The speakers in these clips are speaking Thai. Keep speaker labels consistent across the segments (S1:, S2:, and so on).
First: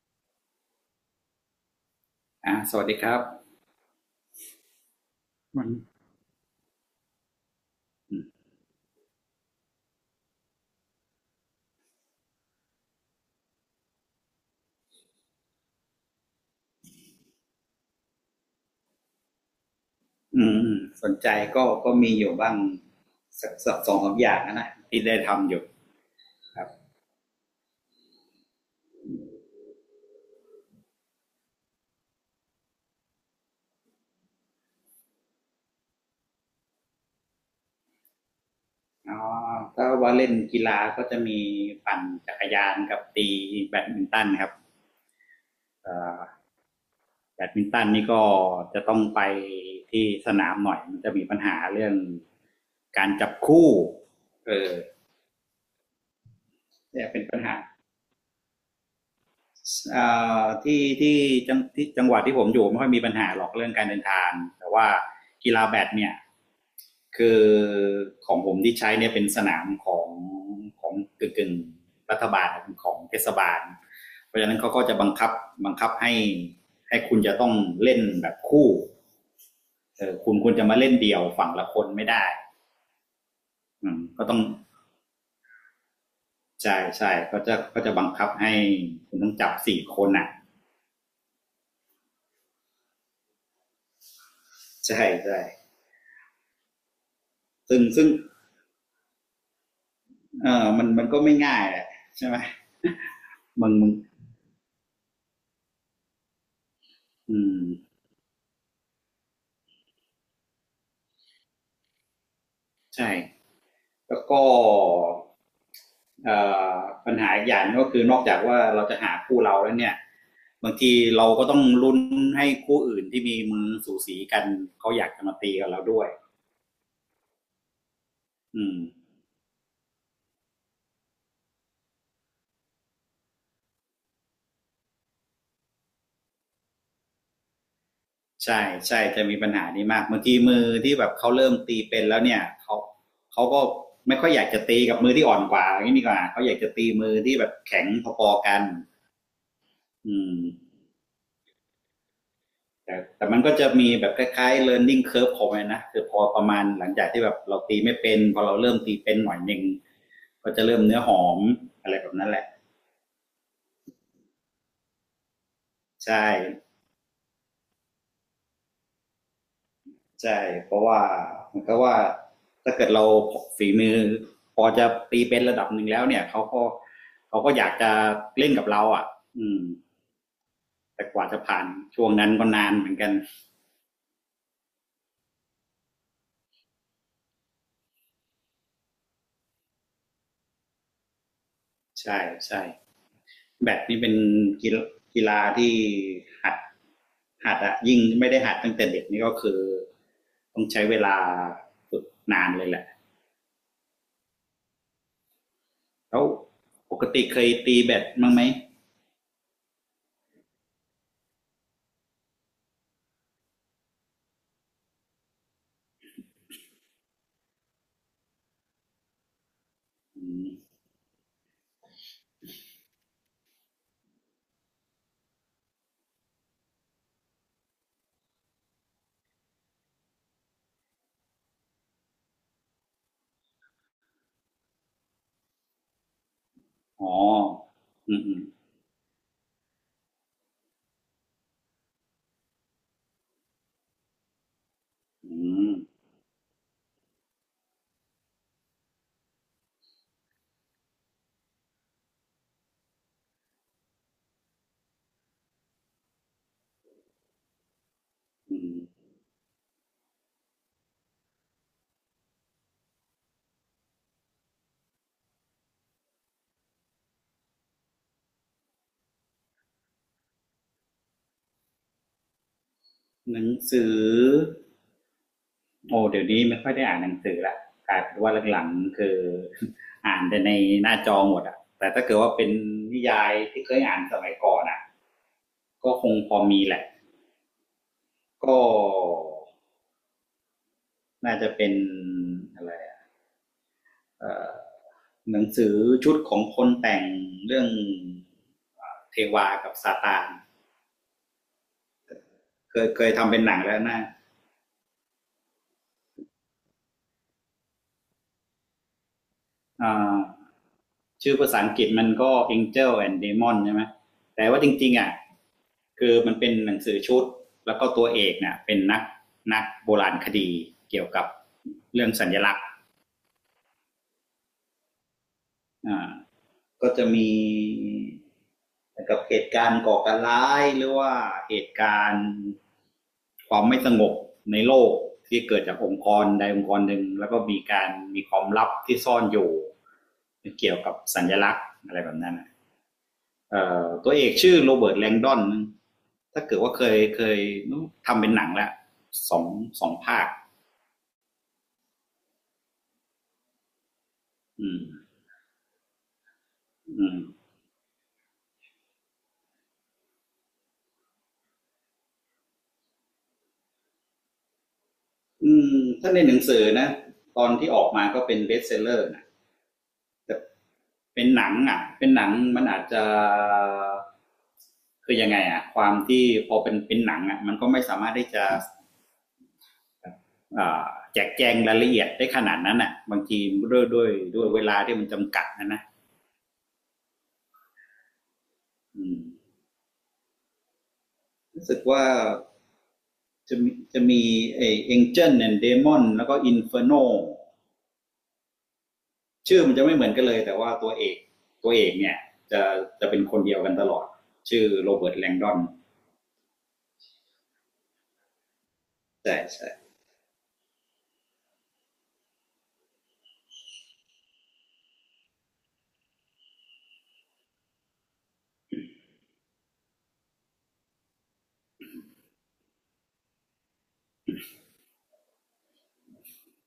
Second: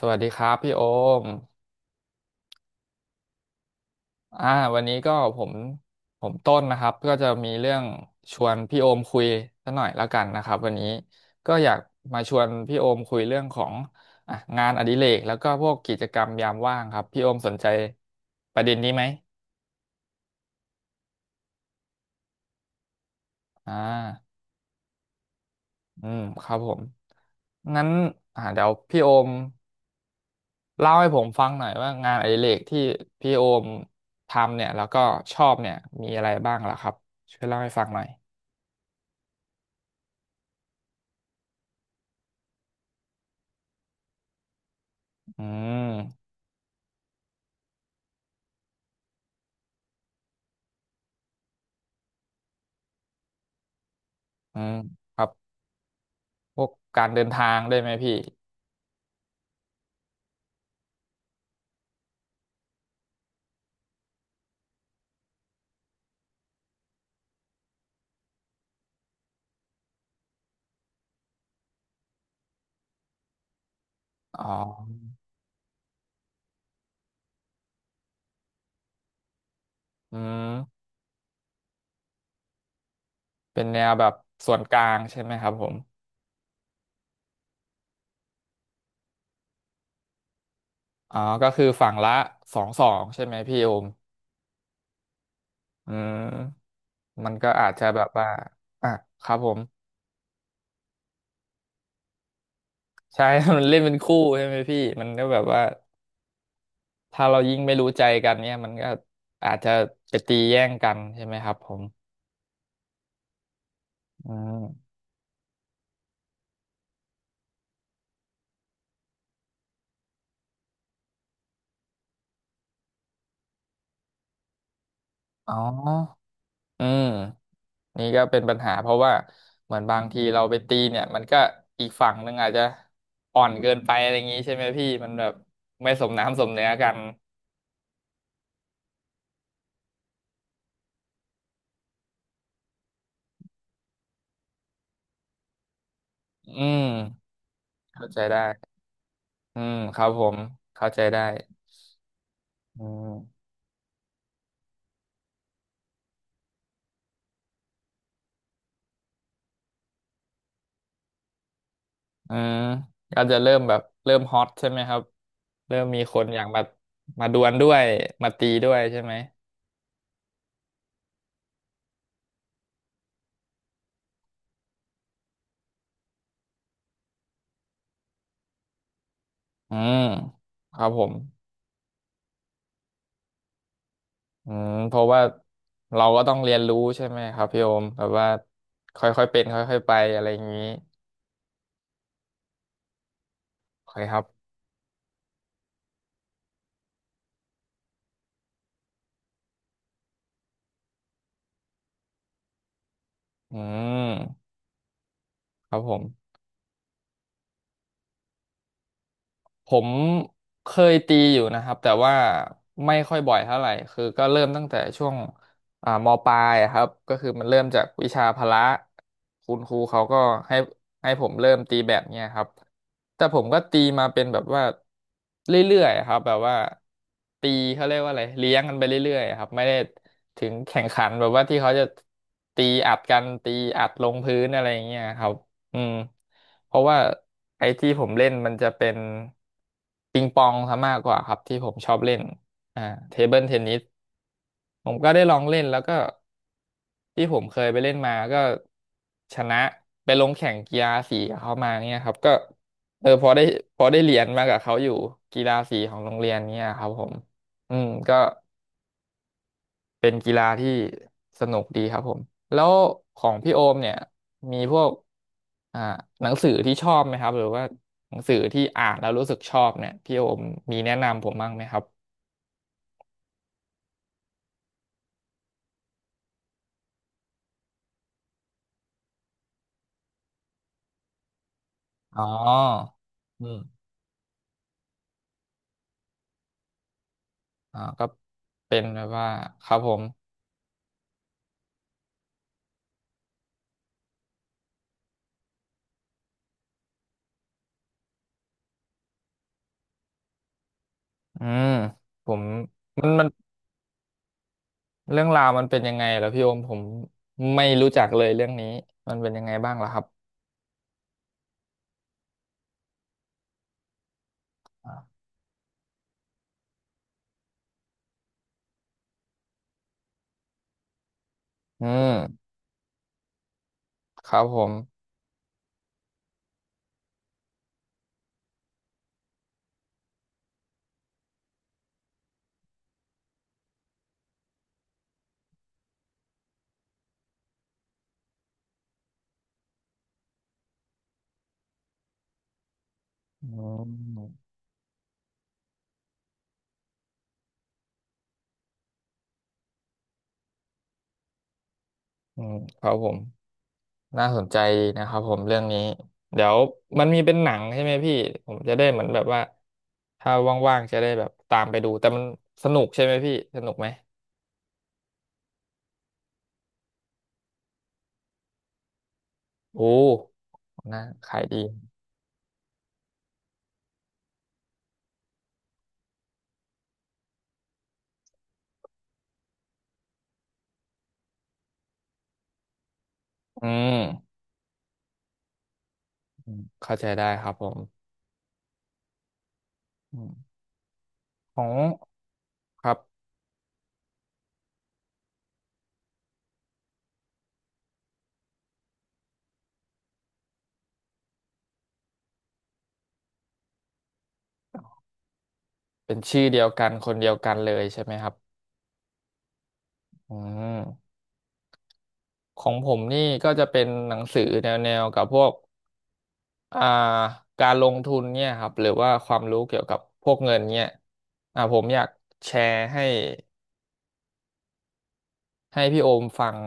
S1: สวัสดีครับพี่โอม
S2: สวัสดีครับ
S1: อ่าวันนี้ก็ผม
S2: มัน
S1: ผมต้นนะครับก็จะมีเรื่องชวนพี่โอมคุยสักหน่อยแล้วกันนะครับวันนี้ก็อยากมาชวนพี่โอมคุยเรื่องของอ่ะงานอดิเรกแล้วก็พวกกิจกรรมยามว่างครับพี่โอมสนใจประเด็นนี้ไหม
S2: อืมอืมสนใจก็มีอยู่บ้างสัก
S1: อ่
S2: สักสองสามอย่า
S1: า
S2: งนะที่ได้ทำอยู่
S1: อืมครั
S2: ค
S1: บ
S2: รับ
S1: ผมงั้นเดี๋ยวพี่โอมเล่าให้ผมฟังหน่อยว่างานอดิเรกที่พี่โอมทำเนี่ยแล้วก็ชอบเนี่ยมีอะไรบ้างล่ะครับช่วยเล่าให้ฟังหน่อย
S2: อ๋อถ้าว่าเล่นกีฬาก็จะมีปั่นจักรยานกับตีแบดมินตันครับ
S1: อื
S2: เอ่อ
S1: ม
S2: แบดมินตันนี่ก็จะต้องไปที่สนามหน่อยมันจะมีปัญหาเรื่องการจับคู่เอ
S1: อื
S2: อ
S1: มครับพวก
S2: เนี่
S1: การ
S2: ยเป็
S1: เดิ
S2: น
S1: น
S2: ปัญ
S1: ทา
S2: หา
S1: งได้ไหมพี่
S2: ที่ที่ที่จังหวัดที่ผมอยู่ไม่ค่อยมีปัญหาหรอกเรื่องการเดินทางแต่ว่ากีฬาแบดเนี่ยคือของผมที่ใช้เนี่ยเป็นสนามของกึ่งๆรัฐบาลของเทศบาลเพ
S1: อ๋
S2: ราะฉะนั้นเขาก็จะ
S1: อ
S2: บังคับให้คุณจะต้องเล่นแบบคู่เออ
S1: อื
S2: คุณจะมา
S1: ม
S2: เล่นเดี่ยวฝั่งละคนไม่ได้
S1: เป็นแน
S2: อื
S1: ว
S2: ม
S1: แบบ
S2: ก็ต้อง
S1: ส่วนกลางใช่ไหมครับผม
S2: ใช่ใช่ก็จะบังคับให้คุณต้องจับสี่คนอ่ะ
S1: อ๋อก็คือฝั่งละสองใช่ไหมพี่โอม
S2: ใช่ใช่
S1: อืมมันก็อาจ
S2: ซึ่ง
S1: จะแบ
S2: ซึ่
S1: บ
S2: ง
S1: ว่าอ่ะครับผม
S2: เออมันก็ไม่ง่ายแหละใช่ไหม
S1: ใช่ มัน
S2: มึง
S1: เล่น
S2: มึ
S1: เป็
S2: ง
S1: นคู่ใช่ไหมพี่มันก็แบบว่าถ้าเรา
S2: อื
S1: ยิ่ง
S2: ม
S1: ไม่รู้ใจกันเนี่ยมันก็อาจจะไปตีแย่งกันใช่ไหมครับผม
S2: ใช่แล้ว
S1: อื
S2: ก็
S1: ม
S2: เอ่อปัญหาอีกอย่างก็คือนอกจากว่าเราจะหาคู่เราแล้วเนี่ยบางทีเราก็ต้องลุ้นให้คู่อื่นที่มีมือสูสีกันเขาอยากจะมา
S1: อ๋
S2: ตี
S1: อ
S2: กับเราด้วย
S1: อืมนี่ก็เป็นปัญ
S2: อื
S1: หา
S2: ม
S1: เพราะว่าเหมือนบางทีเราไปตีเนี่ยมันก็อีกฝั่งหนึ่งอาจจะอ่อนเกินไปอะไรอย่างงี้ใช่ไหมพี่มันแบบไม่สมน้ำสมเนื้อกัน
S2: ใช่ใช่จะมีปัญหานี้มากบางทีมือที่แบบเขาเริ่มตีเป็นแล้วเนี่ยเขาก็ไม่ค่อยอยากจะตีกับมือที่อ่อนกว่าอย่างนี้ดีกว่าเขาอยาก
S1: อื
S2: จะ
S1: ม
S2: ตีมือที่แบบแข็ง
S1: เข้าใจ
S2: พอ
S1: ได้
S2: ๆกัน
S1: อืมครับ
S2: อื
S1: ผ
S2: ม
S1: มเข้าใจได้อื
S2: แต่มัน
S1: ม
S2: ก็จะมีแบบคล้ายๆ learning curve ของมันนะคือพอประมาณหลังจากที่แบบเราตีไม่เป็นพอเราเริ่มตีเป็นหน่อยหนึ่งก็จะเริ่มเนื้อหอมอะไรแบบนั้น
S1: อื
S2: แหละ
S1: มก็จะเริ่มแบบเริ่มฮอตใช่ไหมครับเริ่มมีคน
S2: ใช่
S1: อยากมามาดวลด้วยมาตีด้วยใช่ไหม
S2: ใช่เพราะว่าเมันก็ว่าถ้าเกิดเราฝีมือพอจะตีเป็นระดับหนึ่งแล้วเนี่ยเขาก็อยากจะเล่นกับเราอ่ะอืม
S1: อืมครับผ
S2: แต่
S1: ม
S2: กว่าจะผ่านช่วงนั้นก็นานเหมือนกัน
S1: อืมเพราะว่าเราก็ต้องเรียนรู้ใช่ไหมครับพี่โอมแบบว่าค่อยๆเป็นค่อยๆไปอะไรอย่างนี้
S2: ใช่ใช่ แบด
S1: โอเค
S2: นี่เป็
S1: ค
S2: น
S1: รับ
S2: กีฬาที่หัดหัดอะยิ่งไม่ได้หัดตั้งแต่เด็กนี่ก็คือต้องใช้เวลาฝึกนานเลยแหละ
S1: อืมครับผม
S2: แล้วปกติเคยตีแบดมั้างไหม
S1: ผมเคยตีอยู่นะครับแต่ว่าไม่ค่อยบ่อยเท่าไหร่คือก็เริ่มตั้งแต่ช่วงมปลายอะครับก็คือมันเริ่มจากวิชาพละคุณครูเขาก็
S2: อ
S1: ให้ให้ผมเริ่มตีแบดเนี่ยครับแต่ผมก็ตีมาเป็นแบบว่าเรื่อยๆอะครับแบบว่าตีเขาเรียกว่าอะไรเลี้ยงกันไปเรื่อยๆอะครับไม่ได้ถึงแข่งขันแบบว่าที่เขาจะตีอัดกันตีอัดลงพื้นอะไรอย่างเงี้ยครับ อืมเพราะว่า
S2: ๋อ
S1: ไอ้ที่ผ
S2: อ
S1: ม
S2: อื
S1: เล่น
S2: ม
S1: มันจะเป็นปิงปองซะมากกว่าครับที่ผมชอบเล่นอ่าเทเบิลเทนนิสผมก็ได้ล
S2: อื
S1: องเล่น
S2: ม
S1: แล้วก็ที่ผมเคยไปเล่นมาก็ชนะไปลงแข่งกีฬาสีกับเขามาเนี่ยครับก็เออพอได้พอได้เหรียญมากับเขาอยู่กีฬาสีของโรงเรียนเนี่ยครับผมอืมก็
S2: อืม
S1: เป็นกีฬาที่สนุกดีครับผมแล้วของพี่โอมเนี่ยมีพวกอ่าหนังสือที่ชอบไหมครับหรือว่าหนังสือที่อ่านแล้วรู้สึกชอบเนี่ยพี่โอมมีแนะนำผมบ้างไหมครับ
S2: หนังสือโอ้เดี๋ยวนี้ไม่ค่อยได้อ่านหนังสือละกลายเป็นว่าหลังๆคือ อ่านแต่ในหน้าจอหมดอะแต่ถ้าเกิด
S1: อ๋อ
S2: ว่าเป็นนิยาย
S1: อืม
S2: ที่เคยอ่านสมัยก่อนอะก็คงพอมีแหละ
S1: อ่าก็
S2: ก็
S1: เป็นแบบว่าครับผม
S2: น่าจะเป็นอะไรเอ่อหนังสือชุดของคนแต่งเรื่องเทวากับซาตาน
S1: อืมผม
S2: เคยเค
S1: มัน
S2: ย
S1: มัน
S2: ทำเป็นหนังแล้วนะ
S1: เรื่องราวมันเป็นยังไงเหรอพี่โอมผมไม่รู้จักเลยเรื่องนี้มันเป็นยังไงบ้างล่ะ
S2: อ่
S1: ครับ
S2: าชื่อภาษาอังกฤษมันก็ Angel and Demon ใช่ไหมแต่ว่าจริงๆอ่ะ
S1: อ
S2: คือมันเป็นหนังสือชุดแล้วก็ตัวเอกเนี่ยเป็นนักโบราณคดีเกี่ยวกับ
S1: อื
S2: เรื่องสัญ
S1: ม
S2: ลักษณ์
S1: ครับผม
S2: อ่า ก็จะมีกับเหตุการณ์ก่อการร้ายหรือว่าเหตุการณ์ความไม่สงบในโลกที่เกิดจากองค์กรใดองค์กรหนึ่งแล้วก็มีความลับที่ซ่อนอยู่เกี่ยวกับสัญลักษณ์อะไรแบบนั้น
S1: อืม
S2: ตัวเอกชื่อโรเบิร์ตแลงดอนถ้าเกิดว่าเคยทำเป็นหนังแล้วสองสองภาค
S1: อืมครับผม น่าสนใจ
S2: อืม
S1: นะครับผมเรื่องนี้เดี๋ยวมัน
S2: อืม
S1: มีเป็นหนังใช่ไหมพี่ผมจะได้เหมือนแบบว่าถ้าว่างๆจะได้แบบตามไปดูแต่มันสนุกใช่ไหมพี่สนุกไหม
S2: อืมถ้าในหนังสือนะตอนที่ออกมาก็เป็นเบสเซลเลอร์นะ
S1: โอ้
S2: แต่
S1: น่า
S2: เป็น
S1: ขา
S2: ห
S1: ย
S2: นัง
S1: ดี
S2: อ่ะเป็นหนังมันอาจจะคือยังไงอ่ะความที่พอเป็นหนังอ่ะมันก็ไม่สามารถได้จะอ่าแจกแจงรายละเอียดได้ขนาดนั้นอ่ะบางที
S1: อื
S2: ด้วยด้วย
S1: ม
S2: ด้วยเวลาที่มันจำกัดนะ
S1: อืมเข้าใจได้ครับผม
S2: อืม
S1: อืมขอ
S2: รู้
S1: ง
S2: สึกว่า
S1: ครับ
S2: จะมีไอเ a n นเจนเนีเดมอนแล้วก็อินเฟอร์โนชื่อมันจะไม่เหมือนกันเลยแต่ว่าตัวเอกเนี่ยจะจะเป็นคนเดียวกันตลอดชื่อโรเบิร์ตแลงดอน
S1: เป็นชื่อเดียวกันคนเดียวกันเลยใช่ไหมครับ
S2: ใช่ใช่
S1: อืมของผมนี่ก็จะเป็นหนังสือแนวๆกับพวก อ่าการลงทุนเนี่ยครับหรือว่าความรู้เกี่ยวกับพวกเงินเนี่ยอ่าผมอยากแชร์ให้พี่โอมฟัง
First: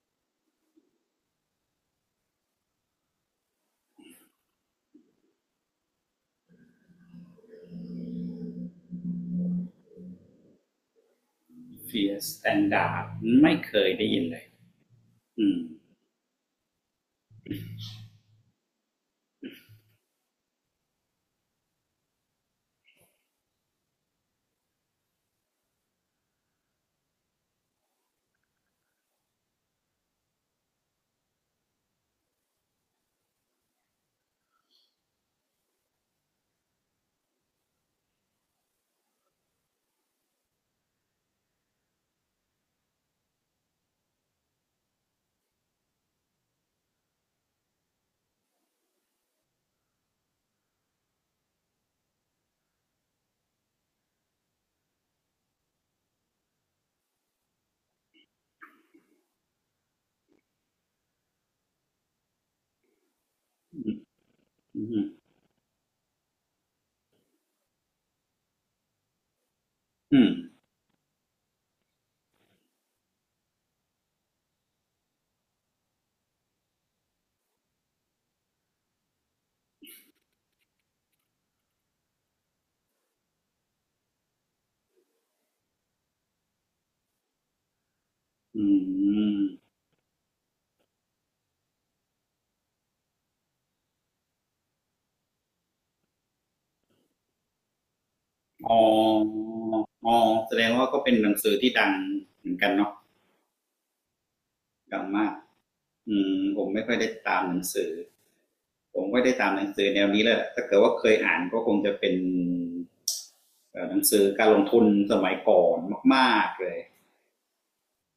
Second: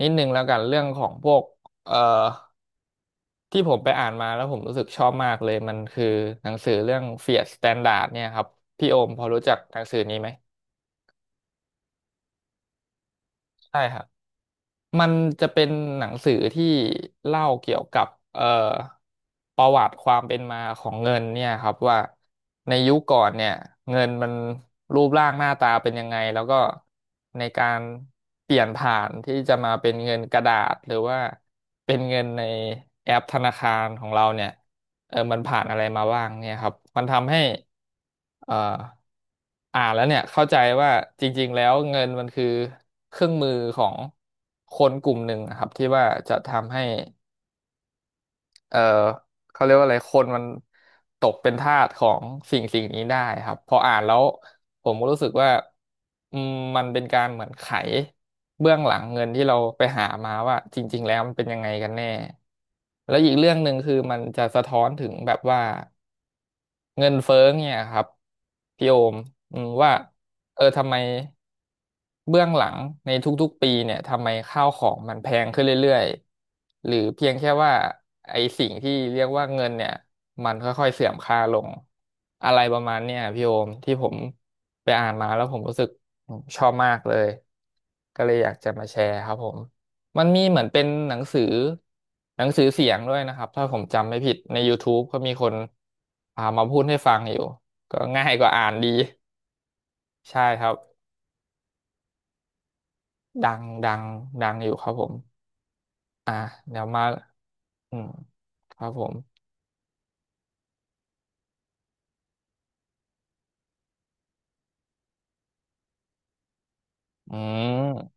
S1: นิดนึงแล้วกันเรื่องของพวกเอ่อที่ผมไปอ่านมาแล้วผมรู้สึกชอบมากเลยมันคือหนังสือเรื่อง Fiat Standard เนี่ยครับพี่โอมพอรู้จักหนังสือนี้ไหม
S2: เฟียสแตนดาร์ดไม่เค
S1: ใช่
S2: ย
S1: ครับ
S2: ได้ยินเลย
S1: มันจะ
S2: อืม
S1: เป็นหนังสือที่เล่าเกี่ยวกับเอ่อประวัติความเป็นมาของเงินเนี่ยครับว่าในยุคก่อนเนี่ยเงินมันรูปร่างหน้าตาเป็นยังไงแล้วก็ในการเปลี่ยนผ่านที่จะมาเป็นเงินกระดาษหรือว่าเป็นเงินในแอปธนาคารของเราเนี่ย เออมันผ่านอะไรมาบ้างเนี่ยครับ มันทำให้เอ่ออ่านแล้วเนี่ยเข้าใจว่าจริงๆแล้วเงินมันคือเครื่องมือของคนกลุ่มหนึ่งนะครับที่ว่าจะทำให้เอ่อเขาเรียกว่าอะไรคนมันตกเป็นทาสของสิ่งนี้ได้ครับพออ่านแล้วผมก็รู้สึกว่าอืมมันเป็นการเหมือนไขเบื้องหลังเงินที่เราไปหามาว่าจริงๆแล้วมันเป็นยังไงกันแน่แล้วอีกเรื่องหนึ่งคือมันจะสะท้อ
S2: อืม
S1: น
S2: อื
S1: ถึ
S2: ม
S1: งแบบว่า เงินเฟ้อเนี่ยครับพี่โอมอืมว่า
S2: อืม
S1: เออทำไมเบื้องหลังในทุกๆปีเนี่ยทำไมข้าวของมันแพงขึ้นเรื่อยๆหรือเพียงแค่ว่าไอ้สิ่งที่เรียกว่าเงินเนี่ยมันค่อยๆเสื่อมค่าลงอะไรประมาณเนี่ยพี่โอมที่ผมไปอ่านมาแล้วผมรู้สึกชอบมากเลยก็เลยอยาก
S2: อื
S1: จะมาแชร์ครับ
S2: ม
S1: ผม มันมีเหมือนเป็นหนังสือหนังสือเสียงด้วยนะครับถ้าผมจำไม่ผิดใน YouTube ก็มีคนพามาพูดให้ฟังอยู่ก็ง่ายกว่าอ่าน
S2: อ๋อ
S1: ดี
S2: อ๋อ
S1: ใช่
S2: แส
S1: ค
S2: ด
S1: รั
S2: ง
S1: บ
S2: ว่าก็เป็นหนังสือที่ดังเหมือนกันเนาะ
S1: ดังดังดังอยู่ครับ
S2: ดั
S1: ผ
S2: ง
S1: ม
S2: มากอื
S1: อ่ะ
S2: มผม
S1: เดี๋
S2: ไม่
S1: ยว
S2: ค่อย
S1: มา
S2: ได้ตามหนังสือ
S1: อืมครับ
S2: ผ
S1: ผ
S2: ม
S1: ม
S2: ไม่ได้ตามหนังสือแนวนี้เลยถ้าเกิดว่าเคยอ่านก็คงจะเป็นเอ่อหนังสือการลงทุนสมัยก่อนมากๆเลย
S1: อืม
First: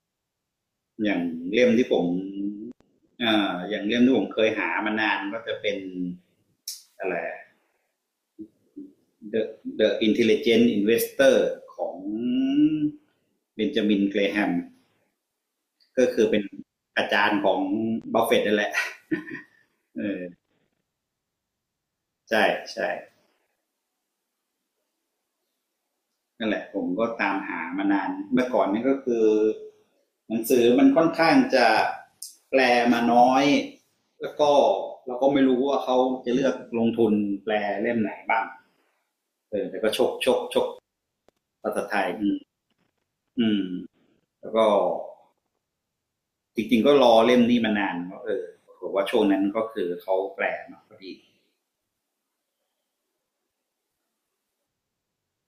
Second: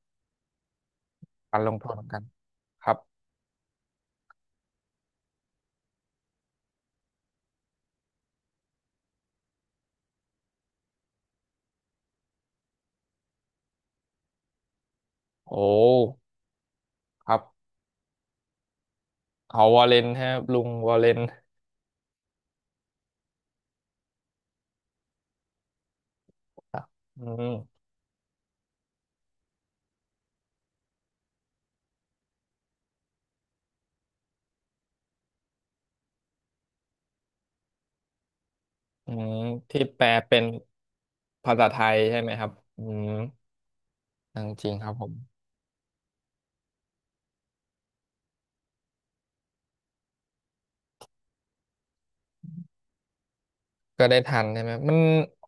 S2: อย่าง
S1: การ
S2: เล่
S1: ล
S2: ม
S1: งโท
S2: ที่
S1: ษ
S2: ผ
S1: น
S2: ม
S1: กันครับ
S2: เอ่ออย่างเล่มที่ผมเคยหามานานก็จะเป็นอะไร The The Intelligent Investor ของเบนจามินเกรแฮม
S1: โอ้
S2: ก็คือเป็นอาจา
S1: ค
S2: ร
S1: รั
S2: ย์
S1: บ
S2: ของบัฟเฟตต์นั่นแหละ
S1: เอาวอลเลนครับ
S2: เออ
S1: ลุงวอลเลน
S2: ใช่ใช่นั่นแหละ
S1: ค
S2: ผ
S1: รับ
S2: มก็
S1: อื
S2: ตามหา
S1: ม
S2: มานานเมื่อก่อนนี่ก็คือหนังสือมันค่อนข้างจะแปลมาน้อยแล้วก็เราก็ไม่รู้ว่าเขาจะเลือกลงทุนแปลเล่มไหนบ้าง
S1: อืม
S2: เออแต่
S1: ที่
S2: ก็
S1: แป
S2: ช
S1: ล
S2: กช
S1: เป็
S2: ก
S1: น
S2: ชก
S1: ภาษา
S2: ภา
S1: ไท
S2: ษาไท
S1: ย
S2: ย
S1: ใช่ไห
S2: อื
S1: ม
S2: ม
S1: ครับอืม
S2: อืม
S1: จ
S2: แล้วก็
S1: ริงๆครับผม
S2: จริงๆก็รอเล่มนี้มานานก็เออผมว่าช่วงนั้นก็คือเขาแปลมาพอดี
S1: ก็ได้ทันใช่ไหมมัน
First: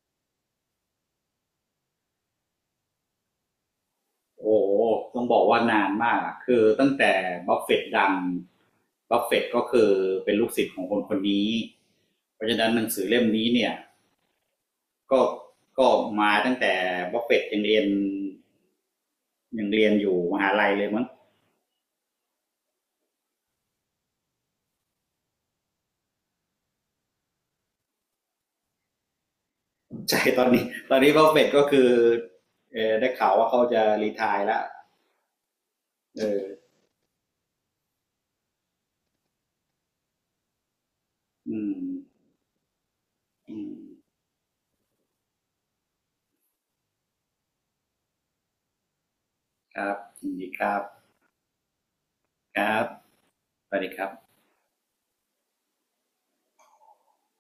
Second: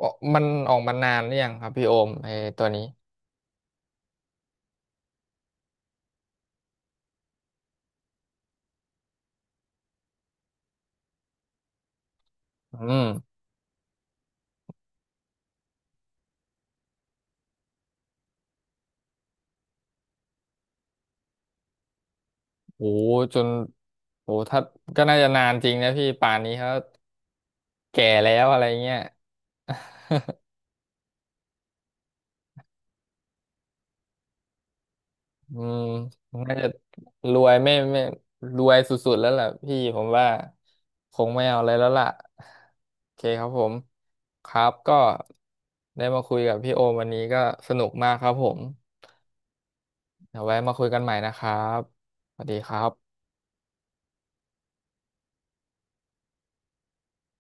S1: ออกมันออกมานานหรือยังครับพี่โอมไอ้ตัวนี้
S2: โอ้ต้องบอกว่านานมากคือตั้งแต่บัฟเฟตต์ดังบัฟเฟตต์ก็คือเป็นลูกศิษย์ของคนคนนี้เพราะฉะนั้นห
S1: อื
S2: นังสื
S1: ม
S2: อเล่มนี้เนี่ยก็ก็มาตั้งแต่บัฟเฟตต์ยังเรียนอยู่มหาลัยเลยมั้ง
S1: โหจนโหถ้าก็น่าจะนานจริงนะพี่ป่านนี้เขาแก่แล้วอะไรเงี้ย
S2: ใช่ ตอนนี้บัฟเฟตต์ก็คือเออได้ข่าวว่าเขาจะรีไทายแล้ว
S1: อืมน่า
S2: เออ
S1: จะรวยไม่รวยสุดๆแล้วล่ะพี่ผมว่าคงไม่เอา
S2: อื
S1: อะไร
S2: ม
S1: แล้วล่ะโอเคครับ
S2: อื
S1: ผม
S2: ม
S1: ครับก็ได้มาคุยกับพี่โอมวันนี้ก็สนุกมากครับผม
S2: ครับยิน
S1: เดี๋ยว
S2: ดี
S1: ไว้
S2: ค
S1: มา
S2: รับ
S1: คุยกันใหม่นะครับสวัสดี
S2: ค
S1: ค
S2: รั
S1: รั
S2: บ
S1: บ
S2: สวัสดีครับ